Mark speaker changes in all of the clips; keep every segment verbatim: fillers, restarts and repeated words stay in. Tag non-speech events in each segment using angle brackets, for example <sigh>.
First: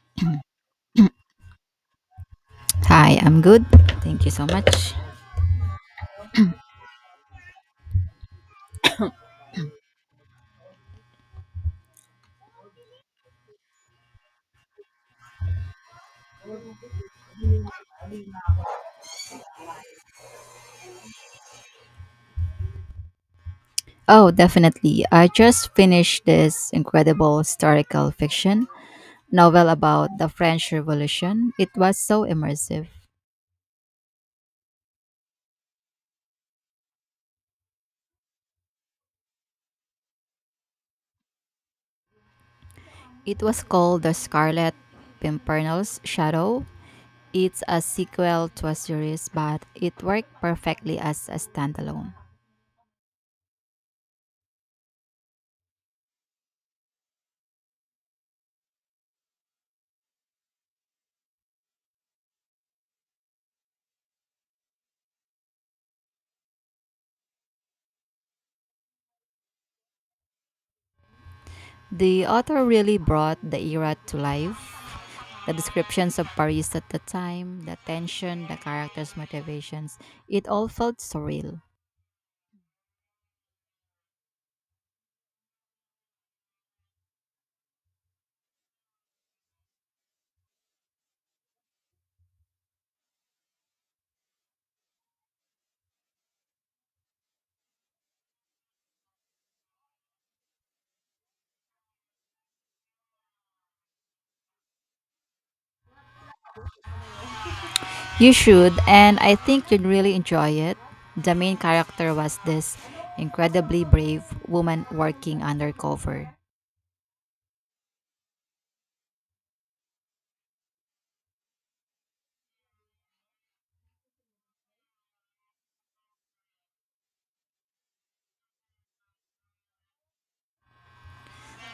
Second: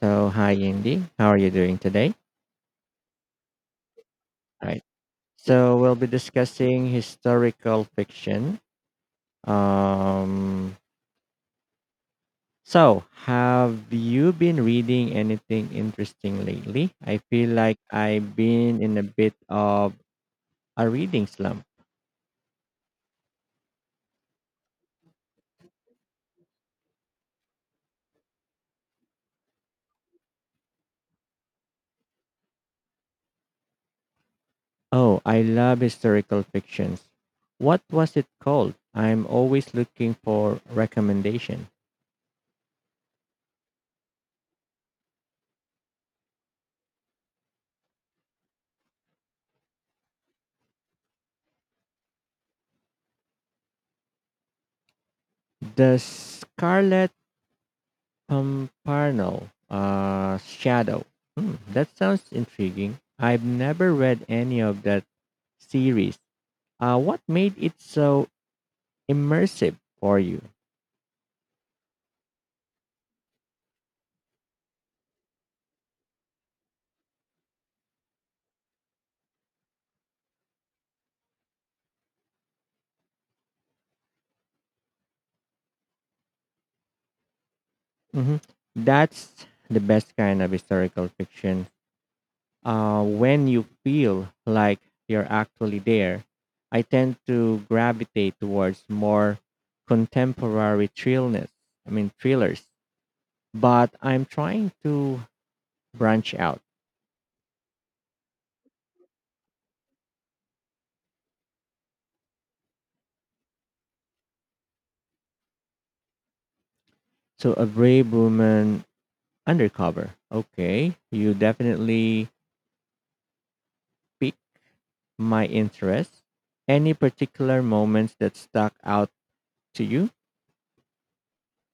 Speaker 1: So, hi, Indy. How are you doing today?
Speaker 2: Hi, I'm good. Thank you so
Speaker 1: Right.
Speaker 2: much.
Speaker 1: So, we'll be discussing historical fiction. Um, so, have you been reading anything interesting lately? I feel like I've been in a bit of a reading slump.
Speaker 2: Oh, definitely. I just finished this incredible historical fiction novel about the French Revolution. It was so immersive.
Speaker 1: Oh, I love historical fictions. What was it called? I'm always looking for recommendation.
Speaker 2: It was called The Scarlet Pimpernel's Shadow. It's a sequel to a series, but it worked perfectly as a standalone.
Speaker 1: The Scarlet Comparno uh, Shadow. Hmm, that sounds intriguing. I've never read any of that series. Uh, what made it so immersive for you?
Speaker 2: The author really brought the era to life. The descriptions of Paris at the time, the tension, the characters' motivations, it all felt surreal.
Speaker 1: hmm That's the best kind of historical fiction. Uh, when you feel like you're actually there, I tend to gravitate towards more contemporary thrillness. I mean thrillers. But I'm trying to branch out.
Speaker 2: You should, and I think you'd really enjoy it. The main character was this incredibly brave woman working undercover.
Speaker 1: So a brave woman undercover. Okay, you definitely piqued my interest. Any particular moments that stuck out to you?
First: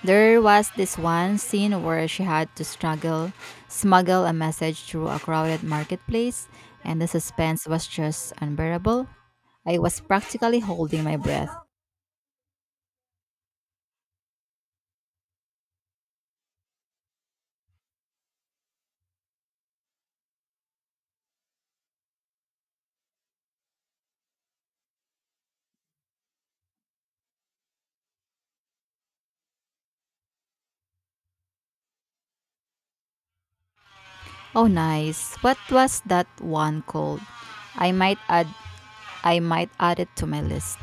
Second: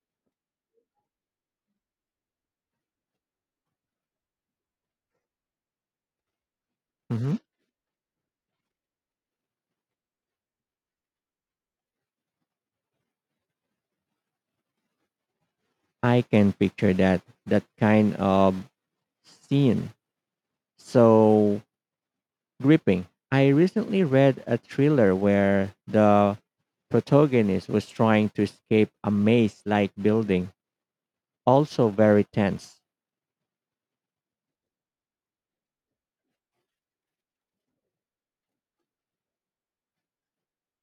Speaker 2: There was this one scene where she had to struggle, smuggle a message through a crowded marketplace, and the
Speaker 1: hmm
Speaker 2: suspense was just unbearable. I was practically holding my breath.
Speaker 1: I can picture that that kind of scene. So gripping. I recently read a thriller where the protagonist was trying to escape a maze-like building, also very tense.
Speaker 2: Oh nice. What was that one called? I might add I might add it to my list.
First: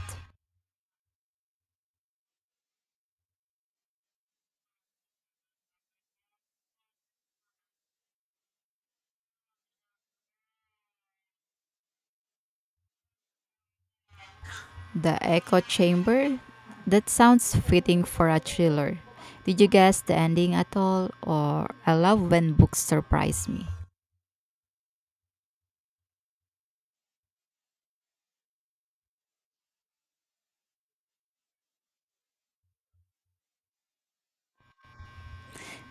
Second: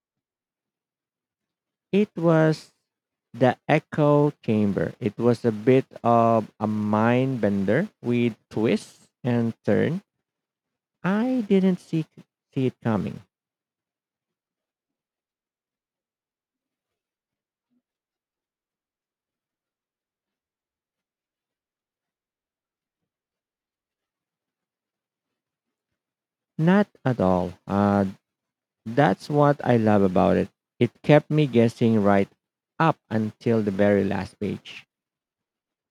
Speaker 1: It was the echo chamber. It was a bit of a mind bender with twists and turn. I didn't see see it coming.
Speaker 2: The Echo Chamber? That sounds fitting for a thriller. Did you guess the ending at all? Or I love when books surprise me.
Speaker 1: Not at all. Uh, that's what I love about it. It kept me guessing right up until the very last page.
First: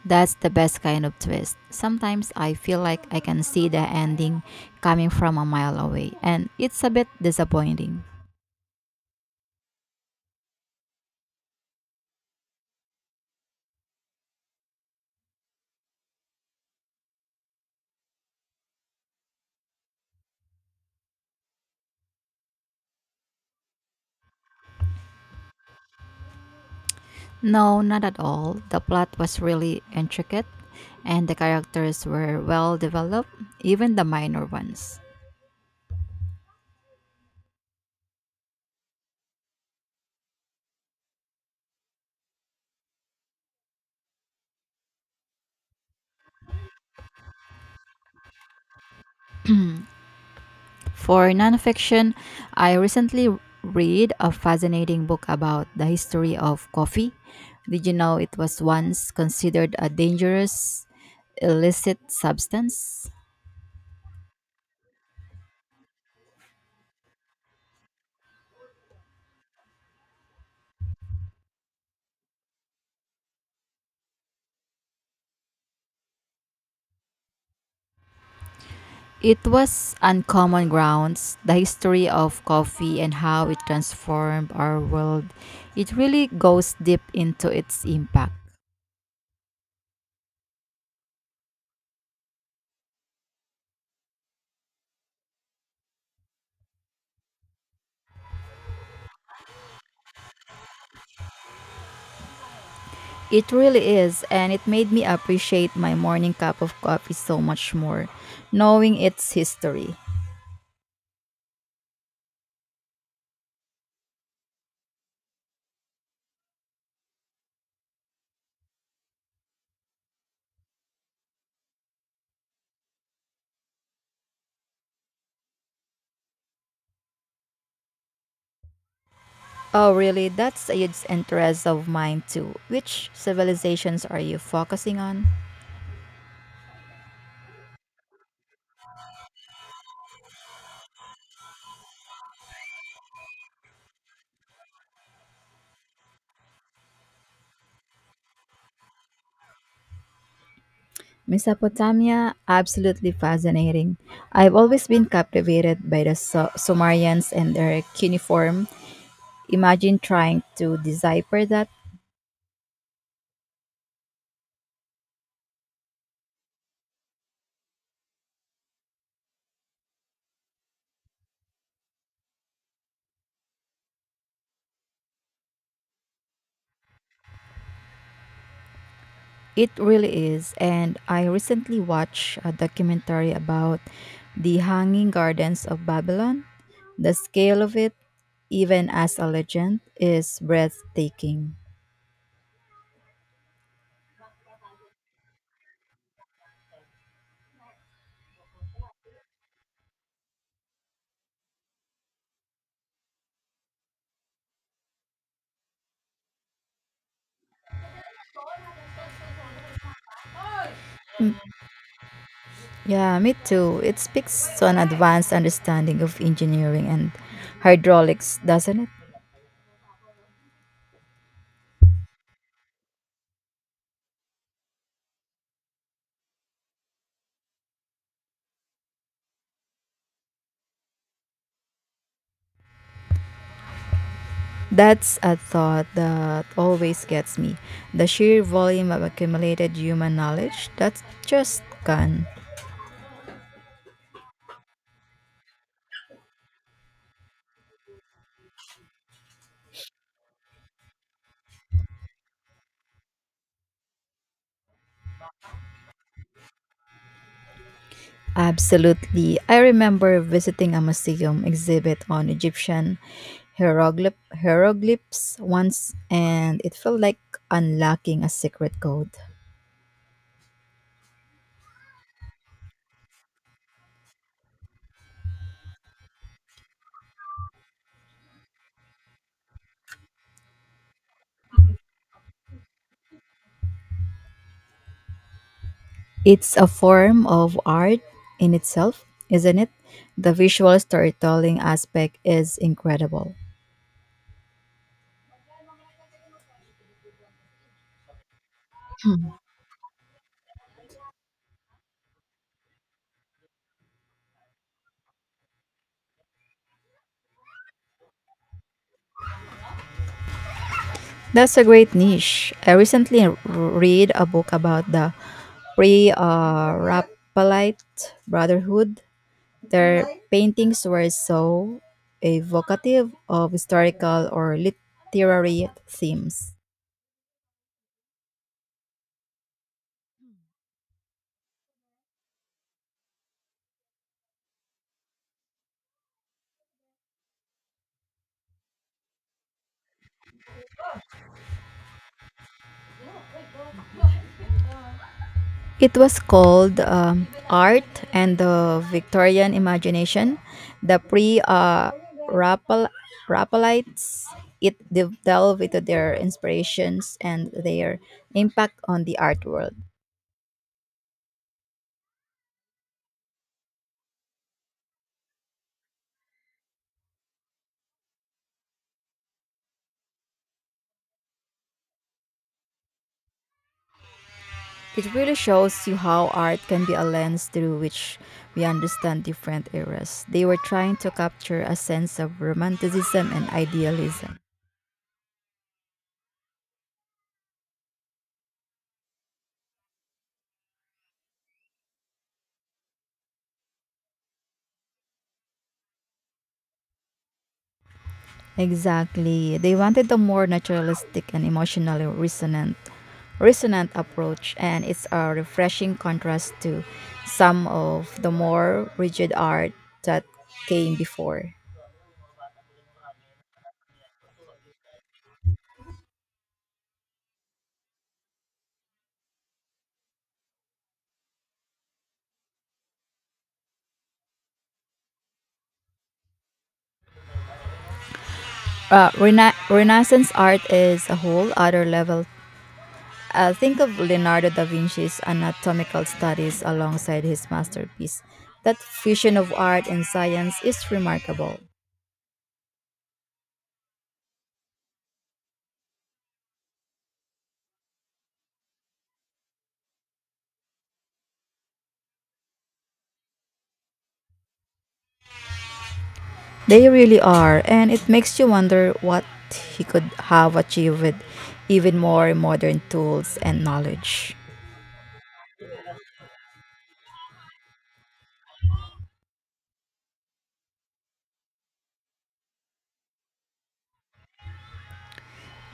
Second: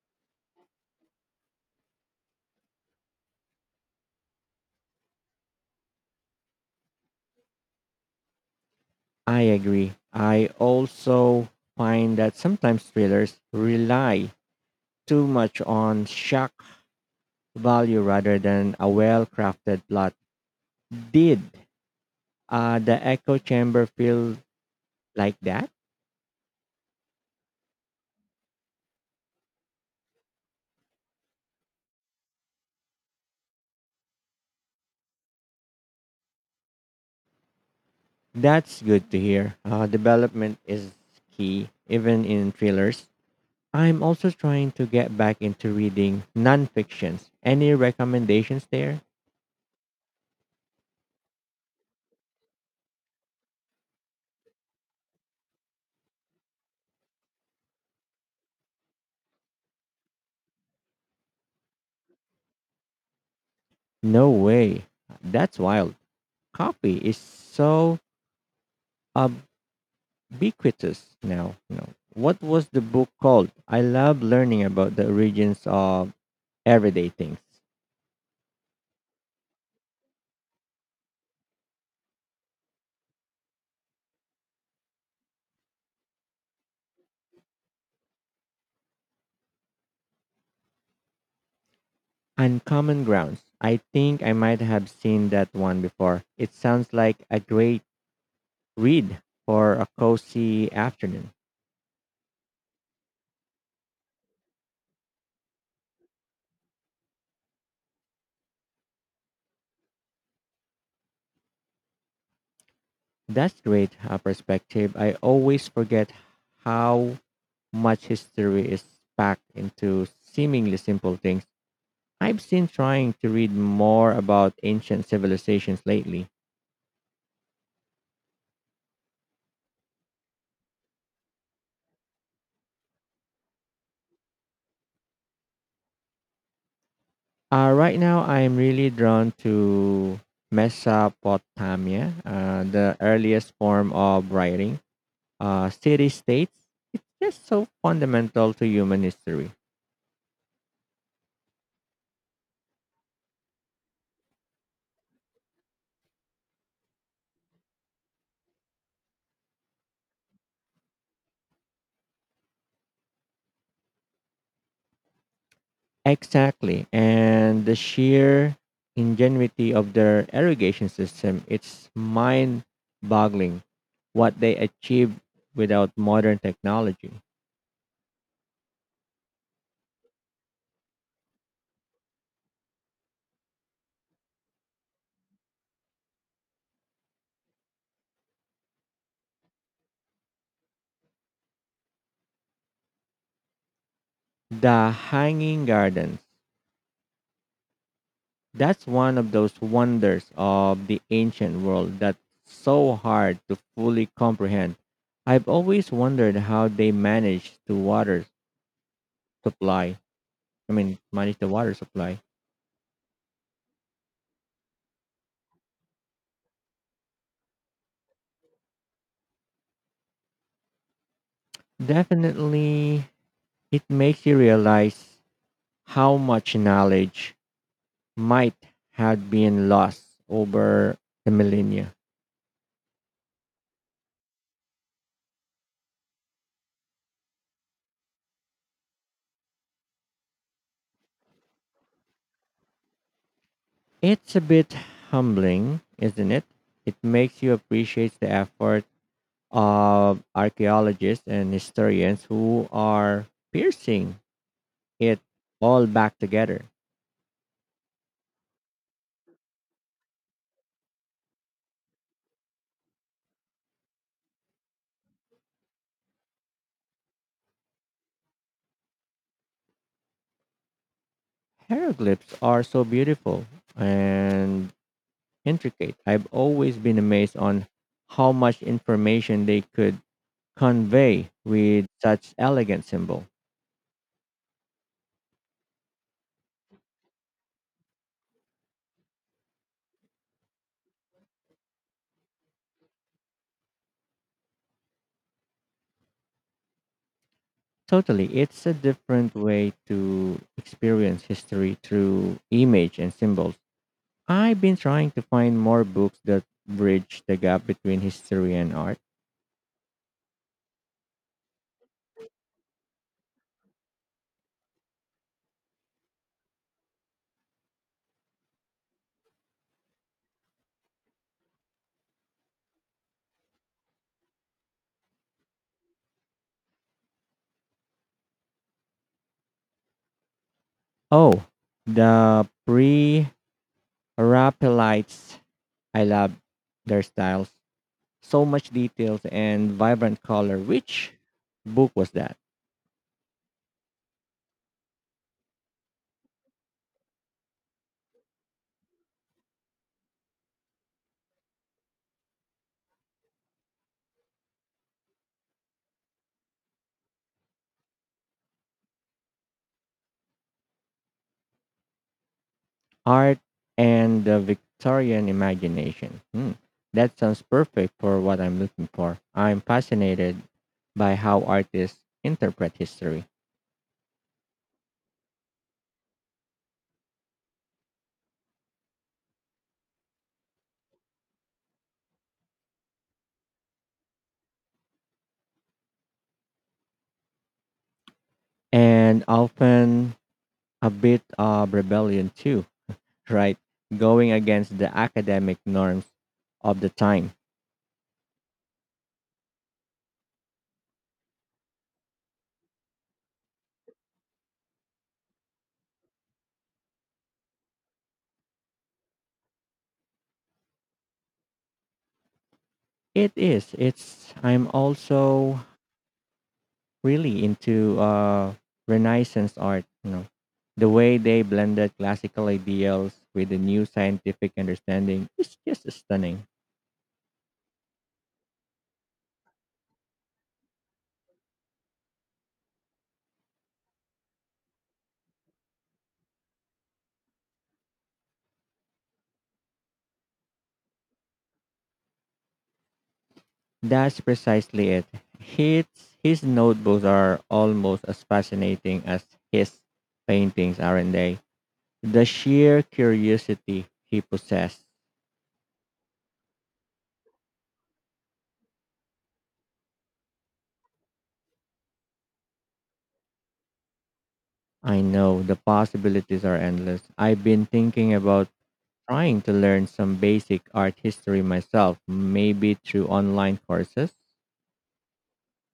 Speaker 2: That's the best kind of twist. Sometimes I feel like I can see the ending coming from a mile away, and it's a bit disappointing.
Speaker 1: I agree. I also find that sometimes thrillers rely too much on shock value rather than a well crafted plot. Did Uh, the echo chamber feel like that?
Speaker 2: No, not at all. The plot was really intricate, and the characters were well developed, even the minor ones.
Speaker 1: That's good to hear. Uh, development is key, even in thrillers. I'm also trying to get back into reading nonfictions. Any recommendations there?
Speaker 2: For nonfiction, I recently read a fascinating book about the history of coffee. Did you know it was once considered a dangerous illicit substance?
Speaker 1: No way. That's wild. Coffee is so ob- ubiquitous now. You know, what was the book called? I love learning about the origins of everyday things.
Speaker 2: It was Uncommon Grounds, the history of coffee and how it transformed our world. It really goes deep into its impact.
Speaker 1: Uncommon Grounds. I think I might have seen that one before. It sounds like a great read for a cozy afternoon.
Speaker 2: It really is, and it made me appreciate my morning cup of coffee so much more, knowing its history.
Speaker 1: That's great uh, perspective. I always forget how much history is packed into seemingly simple things. I've been trying to read more about ancient civilizations lately.
Speaker 2: Oh, really? That's a huge interest of mine too. Which civilizations are you focusing on?
Speaker 1: Uh, right now, I'm really drawn to Mesopotamia, uh, the earliest form of writing. Uh, City states, just so fundamental to human history.
Speaker 2: Mesopotamia, absolutely fascinating. I've always been captivated by the Su- Sumerians and their cuneiform. Imagine trying to decipher that.
Speaker 1: Exactly. And the sheer ingenuity of their irrigation system, it's mind boggling what they achieved without modern technology.
Speaker 2: It really is. And I recently watched a documentary about the Hanging Gardens of Babylon. The scale of it, even as a legend, is breathtaking.
Speaker 1: The Hanging Garden, that's one of those wonders of the ancient world that's so hard to fully comprehend. I've always wondered how they managed to water supply. I mean, manage the water supply.
Speaker 2: Yeah, me too. It speaks to an advanced understanding of engineering and hydraulics, doesn't it?
Speaker 1: Definitely, it makes you realize how much knowledge might have been lost over the millennia.
Speaker 2: That's a thought that always gets me. The sheer volume of accumulated human knowledge that's just gone.
Speaker 1: It's a bit humbling, isn't it? It makes you appreciate the effort of archaeologists and historians who are piercing it all back together.
Speaker 2: Absolutely. I remember visiting a museum exhibit on Egyptian hieroglyph- hieroglyphs once, and it felt like unlocking a secret code.
Speaker 1: Hieroglyphs are so beautiful and intricate. I've always been amazed on how much information they could convey with such elegant symbol.
Speaker 2: It's a form of art in itself, isn't it? The visual storytelling aspect is incredible.
Speaker 1: Totally, it's a different way to experience history through image and symbols. I've been trying to find more books that bridge the gap between history and art.
Speaker 2: That's a great niche. I recently r- read a book about the pre uh, Raphaelite Brotherhood. Their paintings were so evocative of historical or literary themes.
Speaker 1: Oh, the pre-Raphaelites. I love their styles. So much details and vibrant color. Which book was that?
Speaker 2: It was called um, Art and the Victorian Imagination. The pre uh, Rappel- Rappelites, it de- delved into their inspirations and their impact on the art world.
Speaker 1: Art and the Victorian Imagination. Hmm. That sounds perfect for what I'm looking for. I'm fascinated by how artists interpret history
Speaker 2: It really shows you how art can be a lens through which we understand different eras. They were trying to capture a sense of romanticism and idealism.
Speaker 1: and often a bit of rebellion too, right? Going against the academic norms of the time.
Speaker 2: Exactly. They wanted a more naturalistic and emotionally resonant resonant approach, and it's a refreshing contrast to some of the more rigid art that came before.
Speaker 1: It is. It's. I'm also really into uh, Renaissance art. You know, the way they blended classical ideals with a new scientific understanding is just stunning.
Speaker 2: Uh, rena- Renaissance art is a whole other level. Uh, think of Leonardo da Vinci's anatomical studies alongside his masterpiece. That fusion of art and science is remarkable.
Speaker 1: That's precisely it. His his notebooks are almost as fascinating as his paintings, aren't they? The sheer curiosity he possessed.
Speaker 2: They really are, and it makes you wonder what he could have achieved with even more modern tools and knowledge.
Speaker 1: I know the possibilities are endless. I've been thinking about trying to learn some basic art history myself, maybe through online courses.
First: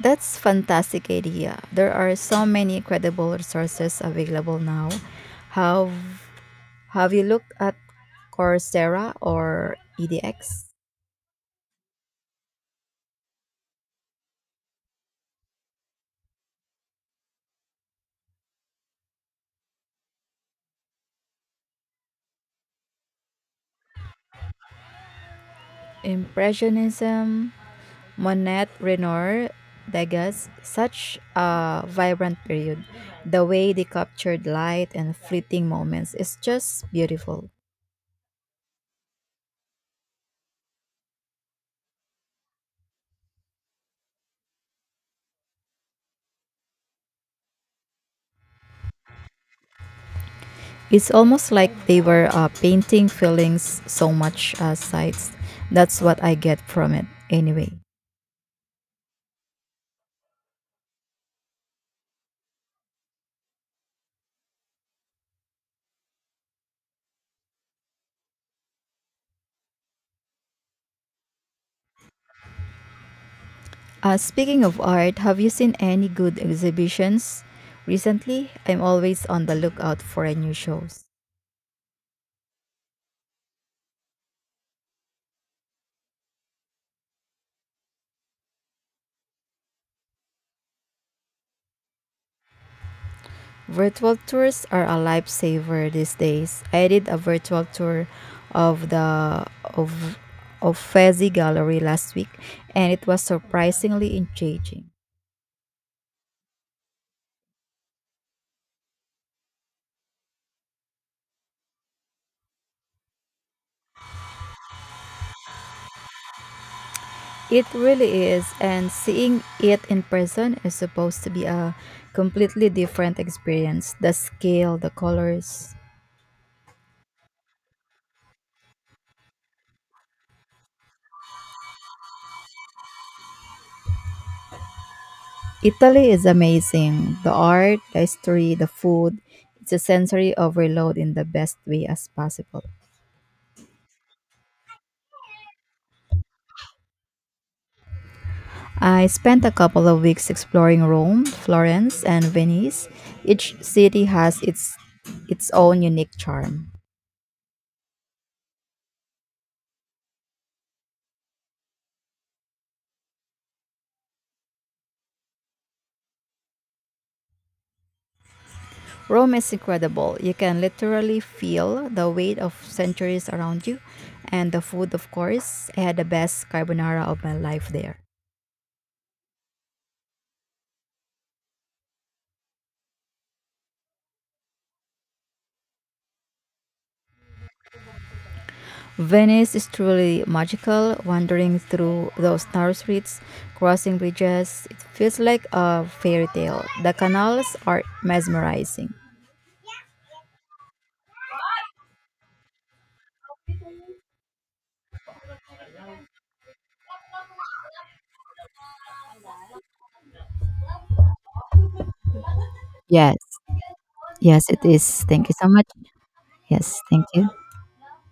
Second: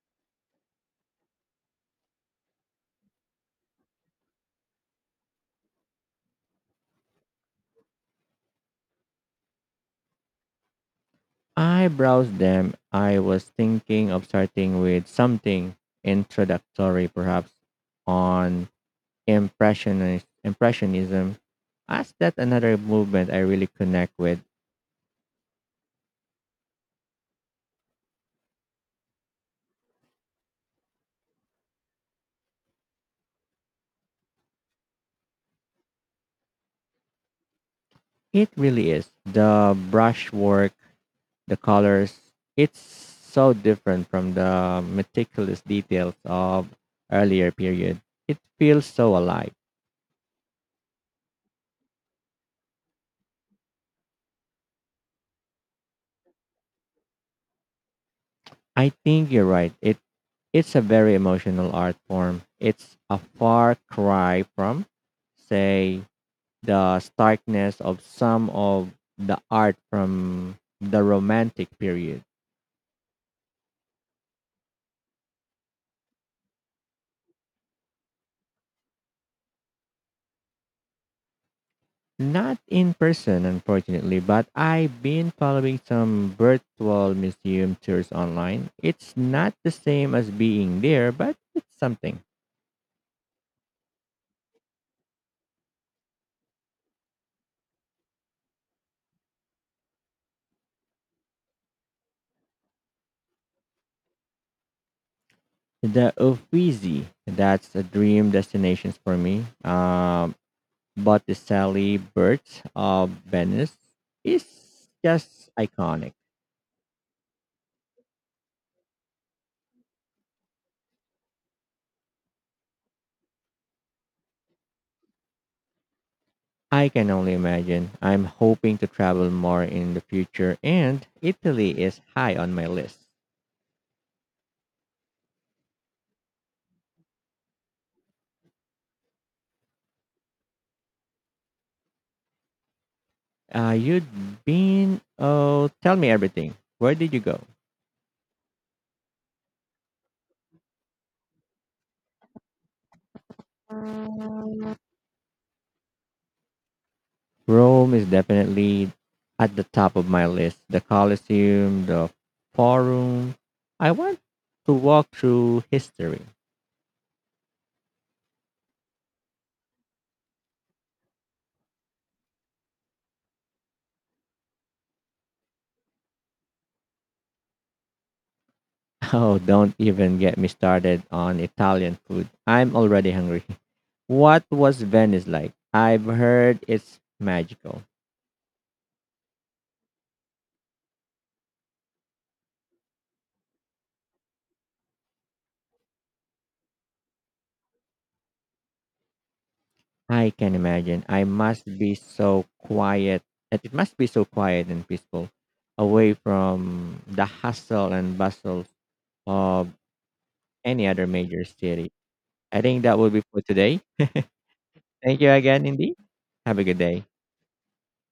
Speaker 2: That's fantastic idea. There are so many incredible resources available now. Have Have you looked at Coursera or E D X?
Speaker 1: I browsed them. I was thinking of starting with something introductory, perhaps on impressionist, impressionism, as that another movement I really connect with.
Speaker 2: Impressionism, Monet, Renoir, Degas, such a vibrant period. The way they captured light and fleeting moments is just beautiful.
Speaker 1: It really is the brushwork, the colors. It's so different from the meticulous details of earlier period. It feels so alive.
Speaker 2: It's almost like they were uh, painting feelings so much as sights. That's what I get from it, anyway.
Speaker 1: I think you're right. It it's a very emotional art form. It's a far cry from, say, the starkness of some of the art from the Romantic period.
Speaker 2: Uh, speaking of art, have you seen any good exhibitions recently? I'm always on the lookout for a new shows.
Speaker 1: Not in person, unfortunately, but I've been following some virtual museum tours online. It's not the same as being there, but it's something.
Speaker 2: Virtual tours are a lifesaver these days. I did a virtual tour of the of of Fezzi Gallery last week, and it was surprisingly engaging.
Speaker 1: The Uffizi, that's a dream destination for me. Um, Botticelli Birds of Venice is just iconic.
Speaker 2: It really is, and seeing it in person is supposed to be a completely different experience. The scale, the colors.
Speaker 1: I can only imagine. I'm hoping to travel more in the future, and Italy is high on my list.
Speaker 2: Italy is amazing. The art, the history, the food. It's a sensory overload in the best way as possible.
Speaker 1: Uh, you'd been, oh, tell me everything. Where did you go?
Speaker 2: I spent a couple of weeks exploring Rome, Florence, and Venice. Each city has its its own unique charm.
Speaker 1: Rome is definitely at the top of my list. The Colosseum, the Forum. I want to walk through history.
Speaker 2: Rome is incredible. You can literally feel the weight of centuries around you, and the food, of course. I had the best carbonara of my life there.
Speaker 1: <laughs> Oh, don't even get me started on Italian food. I'm already hungry. What was Venice like? I've heard it's magical.
Speaker 2: Venice is truly magical. Wandering through those narrow streets, crossing bridges, it feels like a fairy tale. The canals are mesmerizing.
Speaker 1: I can imagine. I must be so quiet. It it must be so quiet and peaceful, away from the hustle and bustle of any other major city. I think that will
Speaker 2: Yes.
Speaker 1: be for today.
Speaker 2: Yes, it is.
Speaker 1: Thank
Speaker 2: Thank
Speaker 1: you
Speaker 2: you so
Speaker 1: again,
Speaker 2: much.
Speaker 1: Indy. Have a good
Speaker 2: Yes,
Speaker 1: day.
Speaker 2: thank you.